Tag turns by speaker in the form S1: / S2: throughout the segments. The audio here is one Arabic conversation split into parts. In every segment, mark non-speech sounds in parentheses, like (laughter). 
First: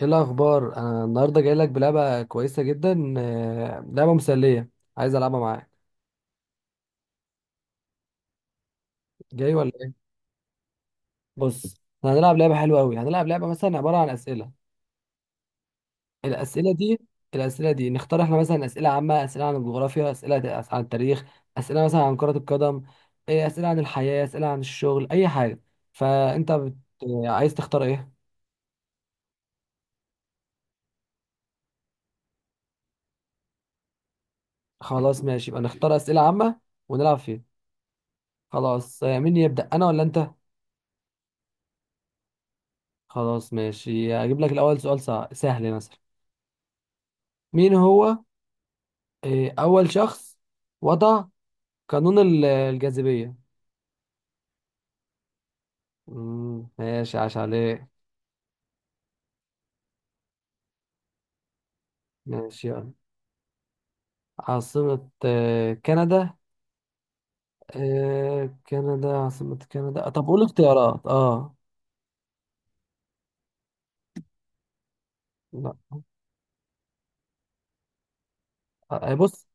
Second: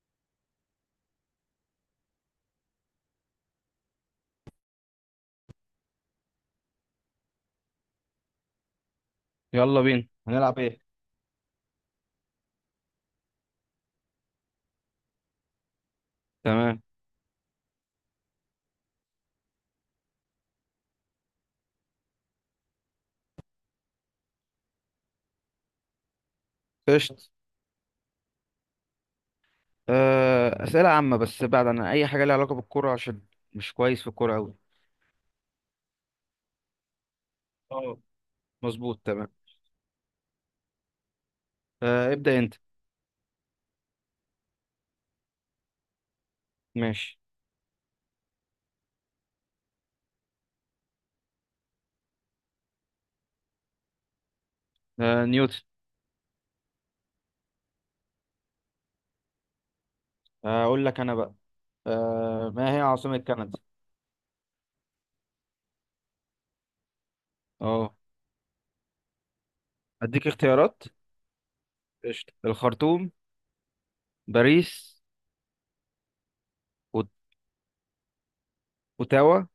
S1: ايه الاخبار؟ انا النهارده جاي لك بلعبه كويسه جدا، لعبه مسليه. عايز العبها معاك. جاي ولا
S2: يلا
S1: ايه؟
S2: بينا هنلعب ايه؟
S1: بص، احنا هنلعب لعبه حلوه قوي. هنلعب لعبه مثلا عباره عن اسئله. الاسئله
S2: تمام.
S1: دي، الاسئله دي نختار احنا، مثلا اسئله عامه، اسئله عن الجغرافيا، اسئله عن التاريخ، اسئله مثلا عن كره القدم، اسئله عن الحياه، اسئله عن الشغل، اي حاجه. فانت بت...
S2: قشط،
S1: عايز تختار ايه؟
S2: أسئلة عامة بس بعد عن أي حاجة ليها علاقة بالكرة عشان مش كويس في الكرة أوي.
S1: خلاص ماشي، يبقى نختار اسئله عامه ونلعب فيها.
S2: اه، مظبوط،
S1: خلاص
S2: تمام.
S1: مين يبدا، انا ولا انت؟
S2: ابدأ أنت.
S1: خلاص ماشي، هجيب لك الأول سؤال سهل مثلا.
S2: ماشي.
S1: مين هو أول شخص وضع قانون الجاذبية؟
S2: نيوتن.
S1: مم، ماشي، عاش عليه.
S2: أقول لك أنا بقى. آه،
S1: ماشي
S2: ما هي
S1: يلا.
S2: عاصمة كندا؟
S1: عاصمة كندا.
S2: اه،
S1: كندا، عاصمة كندا. طب
S2: أديك
S1: قول
S2: اختيارات.
S1: اختيارات. اه،
S2: قشطة. الخرطوم، باريس،
S1: لا،
S2: أوت- أوتاوا،
S1: بص.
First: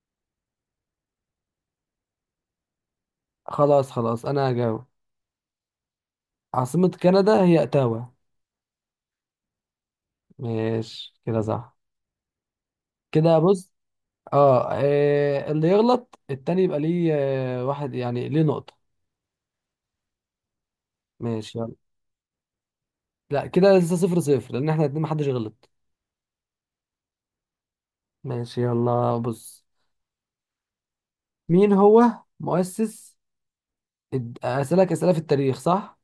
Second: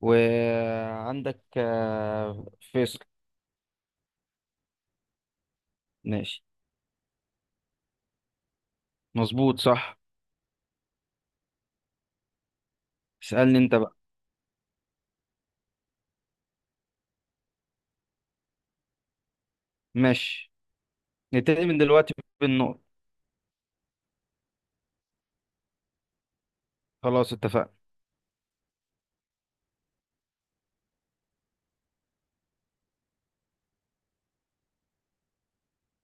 S2: وعندك فيصل.
S1: خلاص خلاص، أنا هجاوب.
S2: ماشي.
S1: عاصمة كندا هي أوتاوا.
S2: مظبوط، صح.
S1: ماشي كده صح. كده
S2: اسألني
S1: بص،
S2: أنت بقى.
S1: اه، اللي يغلط التاني يبقى ليه واحد، يعني ليه نقطة.
S2: ماشي،
S1: ماشي
S2: نبتدي
S1: يلا.
S2: من دلوقتي بالنقط.
S1: لا كده لسه 0-0، لان احنا الاتنين محدش غلط.
S2: خلاص اتفقنا.
S1: ماشي يلا، بص، مين هو مؤسس اسالك اسئله في التاريخ، صح؟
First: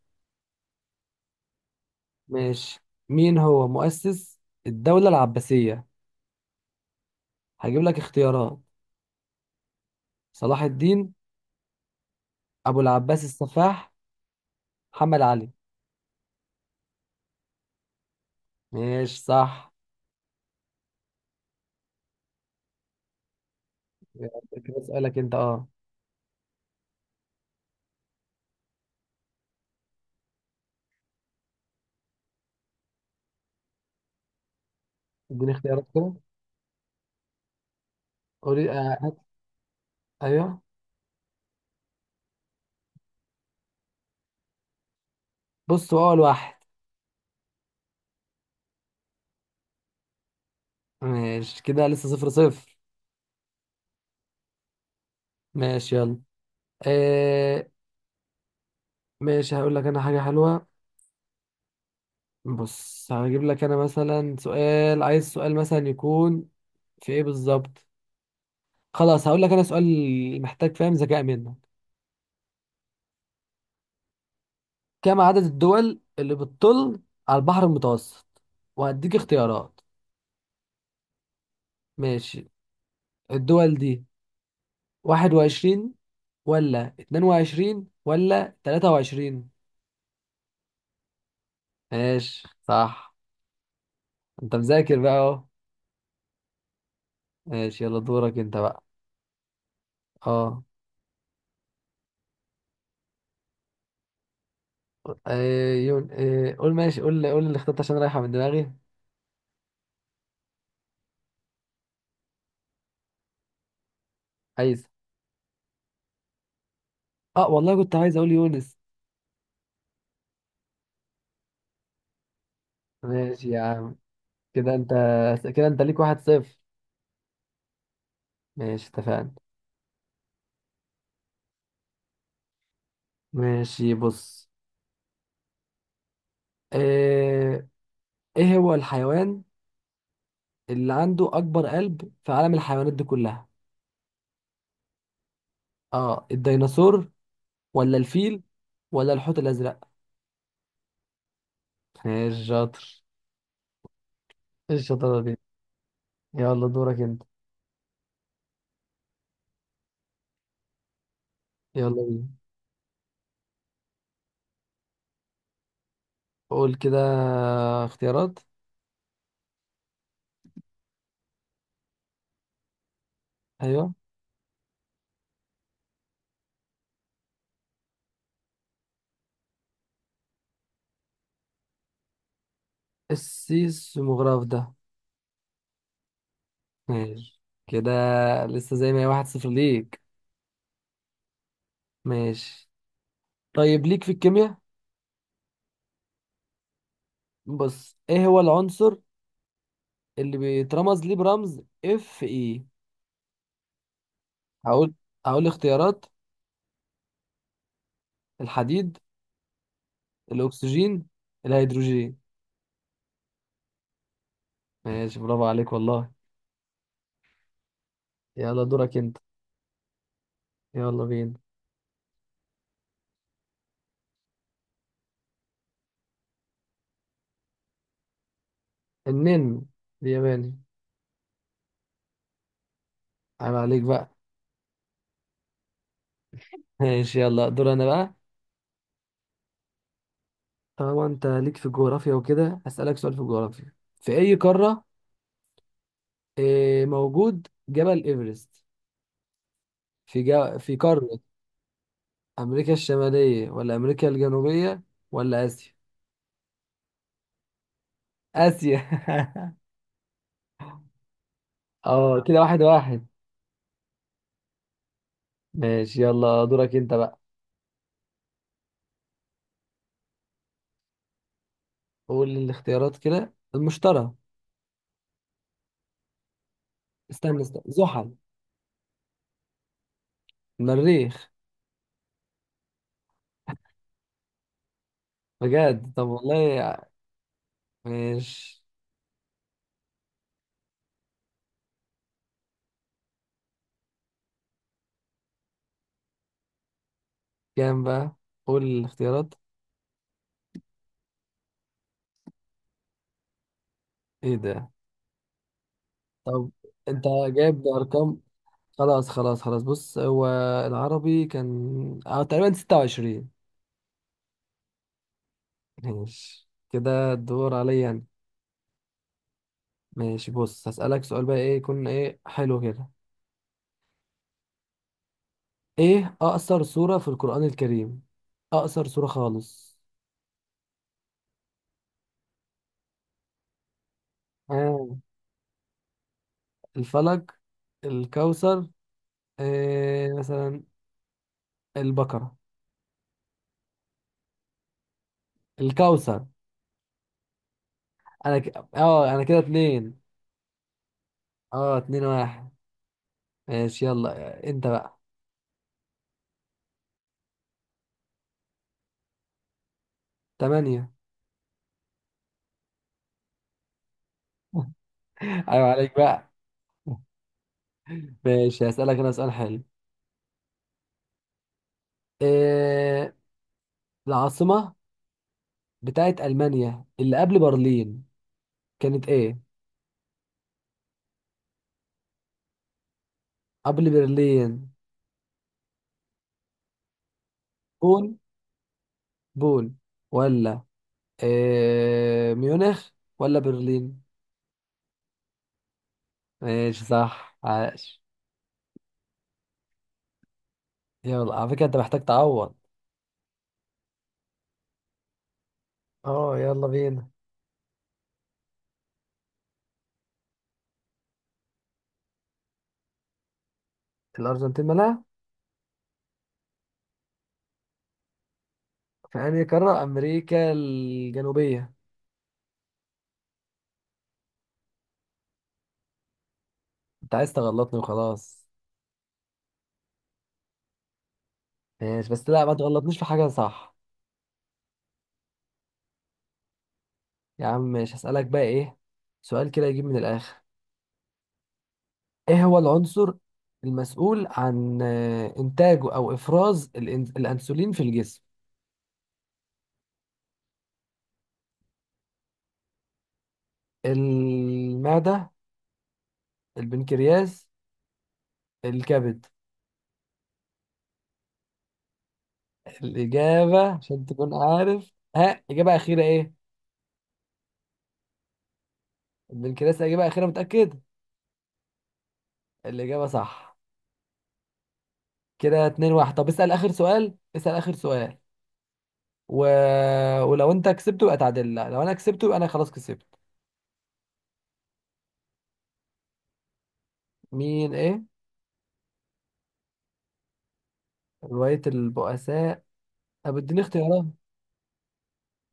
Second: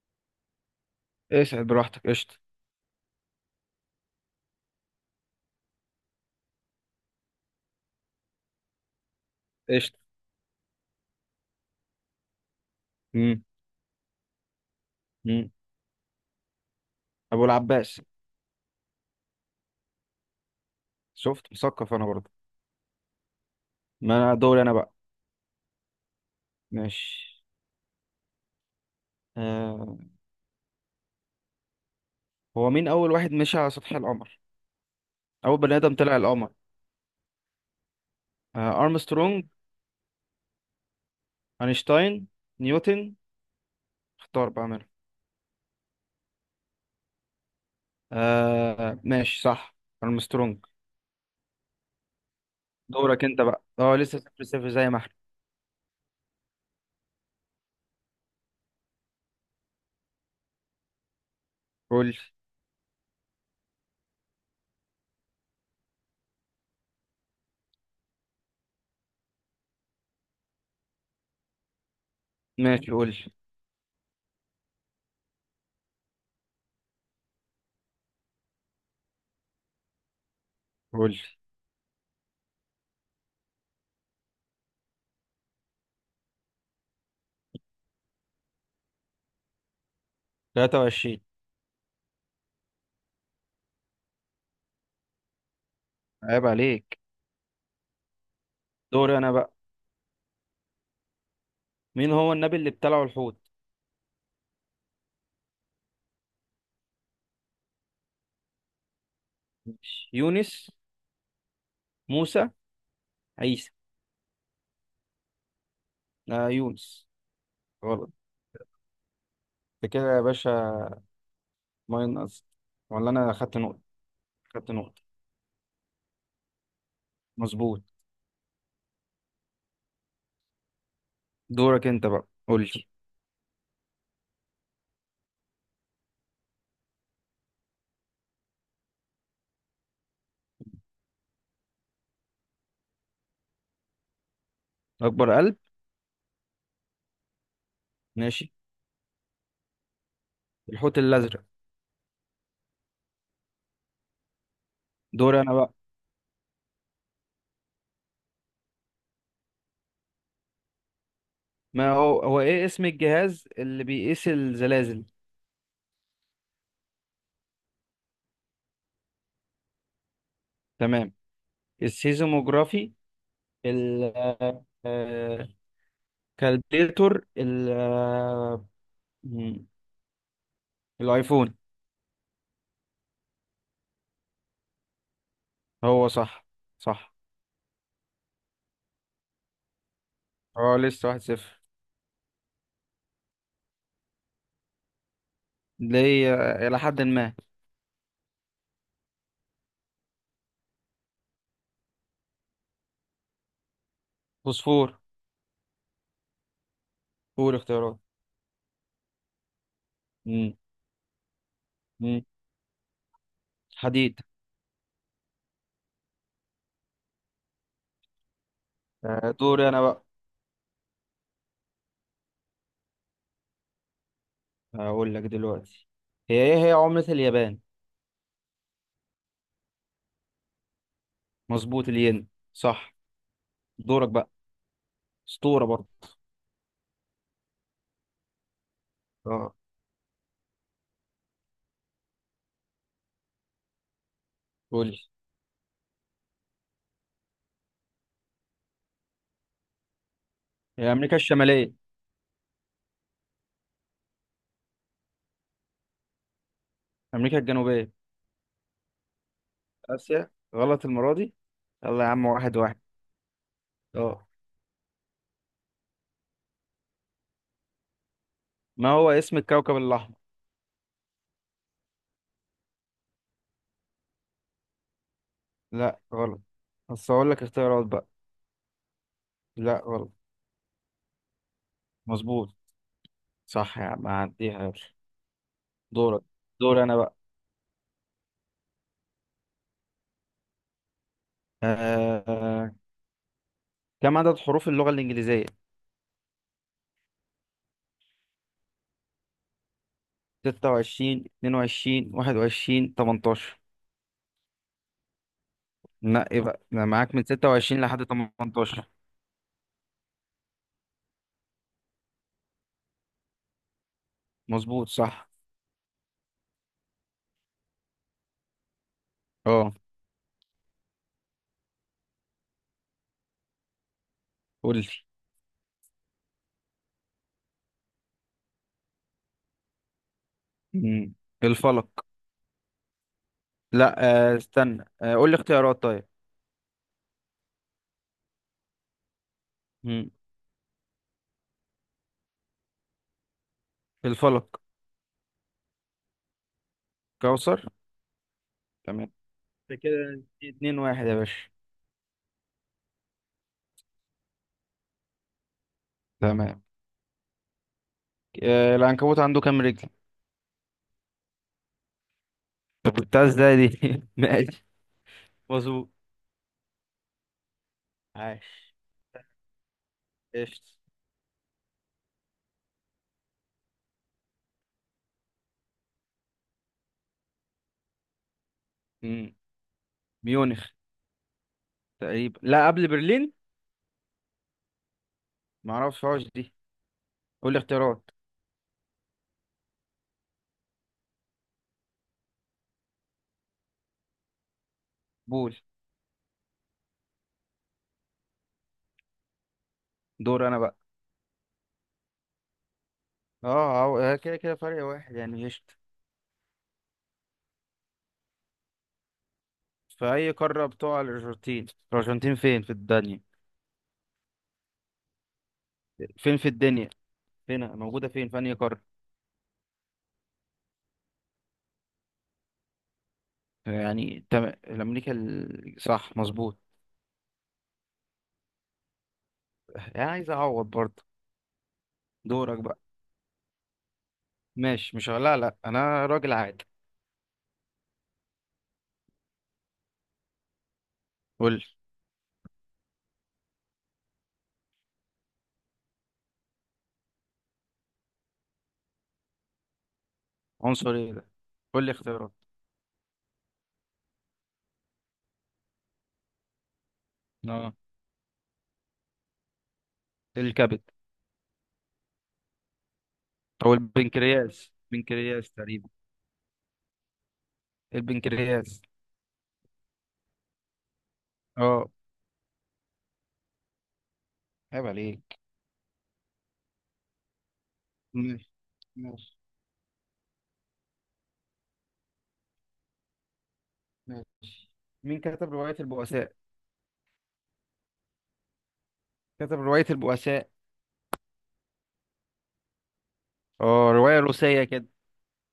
S2: اسعد براحتك، قشطة.
S1: ماشي. مين هو مؤسس الدوله العباسيه؟ هجيب لك اختيارات.
S2: قشطة.
S1: صلاح الدين، ابو العباس
S2: مم.
S1: السفاح، محمد
S2: مم.
S1: علي.
S2: أبو العباس.
S1: ماشي صح.
S2: شفت، مثقف أنا برضه. ما أنا
S1: يلا
S2: دوري أنا
S1: كده
S2: بقى.
S1: اسالك انت،
S2: ماشي. آه. هو مين أول واحد مشي على سطح القمر؟
S1: اديني
S2: أول بني
S1: اختيارات
S2: آدم
S1: كده.
S2: طلع القمر.
S1: قولي. هات.
S2: أرمسترونج،
S1: ايوه،
S2: أينشتاين، نيوتن، اختار بقى منهم.
S1: بص هو اول واحد.
S2: ماشي، صح أرمسترونج.
S1: ماشي كده، لسه صفر صفر.
S2: دورك أنت بقى، أه لسه صفر صفر زي ما إحنا.
S1: ماشي يلا، آه ماشي، هقول لك انا حاجه حلوه.
S2: قول.
S1: بص، هجيب لك انا مثلا سؤال، عايز سؤال مثلا يكون في ايه بالظبط. خلاص، هقول لك انا سؤال محتاج فاهم، ذكاء منك.
S2: ماشي، قول
S1: كم عدد الدول اللي بتطل على البحر المتوسط؟ وهديك اختيارات.
S2: قول.
S1: ماشي، الدول دي 21 ولا 22 ولا 23؟
S2: 23.
S1: ماشي صح. انت مذاكر بقى اهو.
S2: عيب عليك.
S1: ماشي يلا، دورك انت بقى.
S2: دوري أنا بقى.
S1: اه
S2: مين هو النبي اللي ابتلعه الحوت؟
S1: ايه يون- إيه، قول ماشي، قول قول اللي اخترت عشان رايحة من دماغي.
S2: ماشي. يونس، موسى، عيسى.
S1: عايز،
S2: آه، يونس.
S1: اه والله كنت
S2: غلط،
S1: عايز اقول يونس.
S2: انت كده يا باشا. ماينس؟ ولا انا
S1: ماشي
S2: خدت
S1: يا
S2: نقطة؟
S1: عم.
S2: خدت
S1: كده انت
S2: نقطة،
S1: كده انت ليك 1-0.
S2: مظبوط.
S1: ماشي اتفقنا.
S2: دورك انت بقى، قول لي.
S1: ماشي بص، ايه, ايه هو الحيوان اللي عنده اكبر قلب في عالم الحيوانات دي كلها؟
S2: اكبر قلب؟
S1: اه الديناصور، ولا الفيل،
S2: ماشي.
S1: ولا الحوت الازرق؟
S2: الحوت الازرق.
S1: ماشي شاطر. ايه الشطارة دي؟
S2: دوري انا بقى.
S1: يلا دورك انت.
S2: ما
S1: يلا
S2: هو
S1: بينا.
S2: هو ايه اسم الجهاز اللي بيقيس الزلازل؟
S1: قول كده اختيارات.
S2: تمام. السيزموجرافي،
S1: ايوه،
S2: ال آه، كالبيتور، ال آه، مم، الايفون.
S1: السيسموغراف ده؟
S2: هو صح، صح.
S1: ماشي كده، لسه زي ما هي، 1-0 ليك.
S2: اه، لسه واحد صفر.
S1: ماشي، طيب ليك في الكيمياء.
S2: ليه؟ الى حد ما.
S1: بص، ايه هو العنصر اللي بيترمز ليه برمز اف اي؟ هقول،
S2: فوسفور.
S1: اختيارات.
S2: قول اختيارات.
S1: الحديد، الاكسجين، الهيدروجين.
S2: مم. حديد.
S1: ماشي، برافو عليك والله. يلا دورك انت.
S2: دوري انا بقى.
S1: يلا بينا.
S2: هقول لك دلوقتي، هي ايه هي عملة اليابان.
S1: النن الياباني.
S2: مظبوط، الين، صح.
S1: عيب عليك
S2: دورك
S1: بقى.
S2: بقى. اسطورة برضه.
S1: ماشي يلا، دور انا بقى.
S2: اه.
S1: طالما انت ليك في الجغرافيا وكده، هسألك سؤال في الجغرافيا. في اي قارة
S2: قول لي.
S1: موجود جبل ايفرست؟ في في
S2: هي امريكا
S1: قارة
S2: الشمالية.
S1: امريكا الشمالية، ولا امريكا الجنوبية، ولا اسيا؟
S2: امريكا الجنوبية.
S1: اسيا. (laughs)
S2: اسيا، غلط المرة دي. يلا يا
S1: اه
S2: عم،
S1: كده
S2: واحد
S1: واحد
S2: واحد.
S1: واحد
S2: اه.
S1: ماشي يلا، دورك انت بقى.
S2: ما هو اسم الكوكب الاحمر؟
S1: قول الاختيارات كده. المشتري.
S2: لا غلط. بس هقول
S1: استنى
S2: لك
S1: استنى،
S2: اختيارات بقى.
S1: زحل.
S2: لا غلط.
S1: المريخ.
S2: مظبوط، صح يا عم هعديها، يلا.
S1: بجد؟ طب
S2: دورك.
S1: والله.
S2: دوري انا بقى.
S1: ماشي،
S2: آه... آه، كم عدد حروف اللغة الإنجليزية؟
S1: كام بقى؟ قول الاختيارات.
S2: 26، 22، 21، 18.
S1: ايه ده؟
S2: نقي
S1: طب
S2: بقى أنا
S1: انت
S2: معاك، من ستة
S1: جايب
S2: وعشرين لحد
S1: ارقام؟
S2: 18.
S1: خلاص خلاص خلاص، بص هو العربي كان تقريبا 26.
S2: مظبوط، صح.
S1: ماشي كده، الدور عليا انا.
S2: اه،
S1: ماشي بص، هسألك سؤال بقى ايه، يكون ايه حلو كده.
S2: قول لي.
S1: ايه اقصر سورة في القرآن الكريم؟ اقصر سورة خالص.
S2: مم. الفلك. لا. استنى،
S1: آه.
S2: قول لي اختيارات طيب.
S1: الفلق، الكوثر،
S2: مم.
S1: مثلا البقرة،
S2: الفلك.
S1: الكوثر.
S2: كوثر.
S1: انا ك...
S2: تمام،
S1: اه انا كده
S2: ده
S1: اتنين.
S2: كده اتنين واحد يا باشا.
S1: اه 2-1. ماشي يلا انت بقى.
S2: تمام. العنكبوت عنده كام رجل؟
S1: تمانية.
S2: طب جبتها ازاي دي؟ (laughs) ماشي.
S1: (laughs) ايوه
S2: مظبوط،
S1: عليك بقى. ماشي،
S2: عاش.
S1: هسألك انا سؤال حلو.
S2: قشطة.
S1: إيه العاصمة بتاعت ألمانيا اللي قبل برلين كانت
S2: مم.
S1: ايه؟
S2: ميونخ تقريبا. لا قبل برلين؟
S1: قبل برلين.
S2: معرفهاش دي، قول لي اختيارات.
S1: بون بون، ولا ميونخ، ولا برلين؟
S2: بول.
S1: ماشي صح، عاش.
S2: دور انا بقى.
S1: يلا، على فكرة انت محتاج تعوض.
S2: اه، كده كده فرق واحد يعني، قشطة.
S1: اه يلا بينا.
S2: في اي قارة بتقع الارجنتين؟ الارجنتين فين في الدنيا؟
S1: الأرجنتين مالها؟
S2: فين في الدنيا؟ فين موجودة، فين في انهي قارة؟
S1: في أنهي قارة؟ أمريكا الجنوبية.
S2: يعني تمام، الامريكا صح مظبوط.
S1: انت عايز تغلطني وخلاص.
S2: يعني عايز اعوض برضه.
S1: ماشي بس، لا، ما
S2: دورك بقى.
S1: تغلطنيش في حاجة صح.
S2: ماشي مش، لا لا انا راجل عادي.
S1: يا عم ماشي، هسألك بقى سؤال كده يجيب من الآخر.
S2: قول لي.
S1: ايه هو العنصر المسؤول عن إنتاجه أو إفراز الأنسولين في الجسم؟
S2: عنصر ايه ده؟ قول لي اختيارات.
S1: المعدة، البنكرياس،
S2: اه.
S1: الكبد.
S2: الكبد.
S1: الإجابة
S2: او
S1: عشان تكون
S2: البنكرياس،
S1: عارف، ها،
S2: بنكرياس
S1: إجابة
S2: تقريبا.
S1: أخيرة إيه؟
S2: البنكرياس.
S1: البنكرياس إجابة أخيرة، متأكد؟
S2: اه.
S1: الإجابة صح.
S2: عيب عليك.
S1: كده 2-1. طب اسأل آخر سؤال، اسأل آخر سؤال.
S2: ماشي ماشي
S1: و... ولو أنت كسبته يبقى تعادل، لا لو أنا كسبته يبقى أنا خلاص كسبت.
S2: ماشي. مين كتب رواية البؤساء؟
S1: مين إيه؟
S2: كتب رواية البؤساء.
S1: رواية البؤساء؟ طب اديني
S2: اه،
S1: اختيارات،
S2: رواية روسية كده.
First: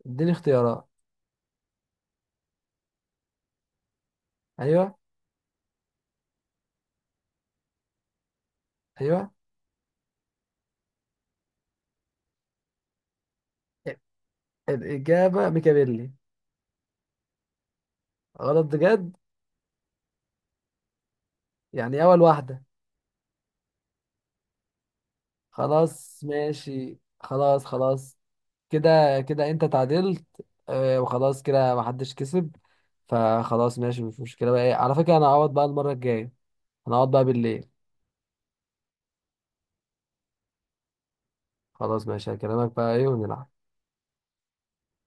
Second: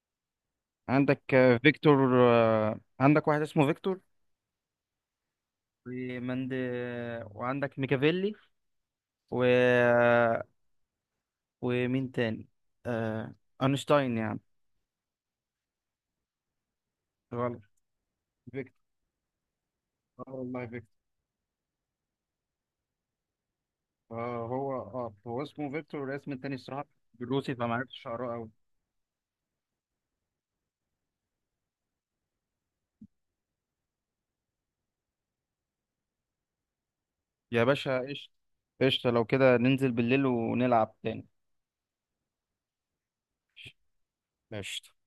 S1: اديني اختيارات.
S2: عندك فيكتور، عندك واحد اسمه فيكتور،
S1: أيوه.
S2: ومند وعندك ميكافيلي،
S1: أيوه.
S2: و... ومين تاني؟ آه... أينشتاين يعني.
S1: الإجابة ميكابيلي.
S2: غلط.
S1: غلط
S2: فيكتور.
S1: بجد؟
S2: اه والله فيكتور.
S1: يعني أول واحدة.
S2: هو اسمه فيكتور،
S1: خلاص
S2: والاسم التاني الصراحة
S1: ماشي،
S2: بالروسي
S1: خلاص
S2: فما عرفتش
S1: خلاص.
S2: اقراه قوي.
S1: كده كده انت تعادلت. وخلاص كده محدش كسب. فخلاص، ماشي مش مشكلة، بقى ايه على فكرة انا هقعد بقى المرة الجاية. انا هقعد بقى
S2: يا
S1: بالليل.
S2: باشا قشطة. قشطة، لو كده ننزل بالليل ونلعب تاني.
S1: خلاص ماشي، هكلمك بقى ايه، ونلعب.
S2: ماشي.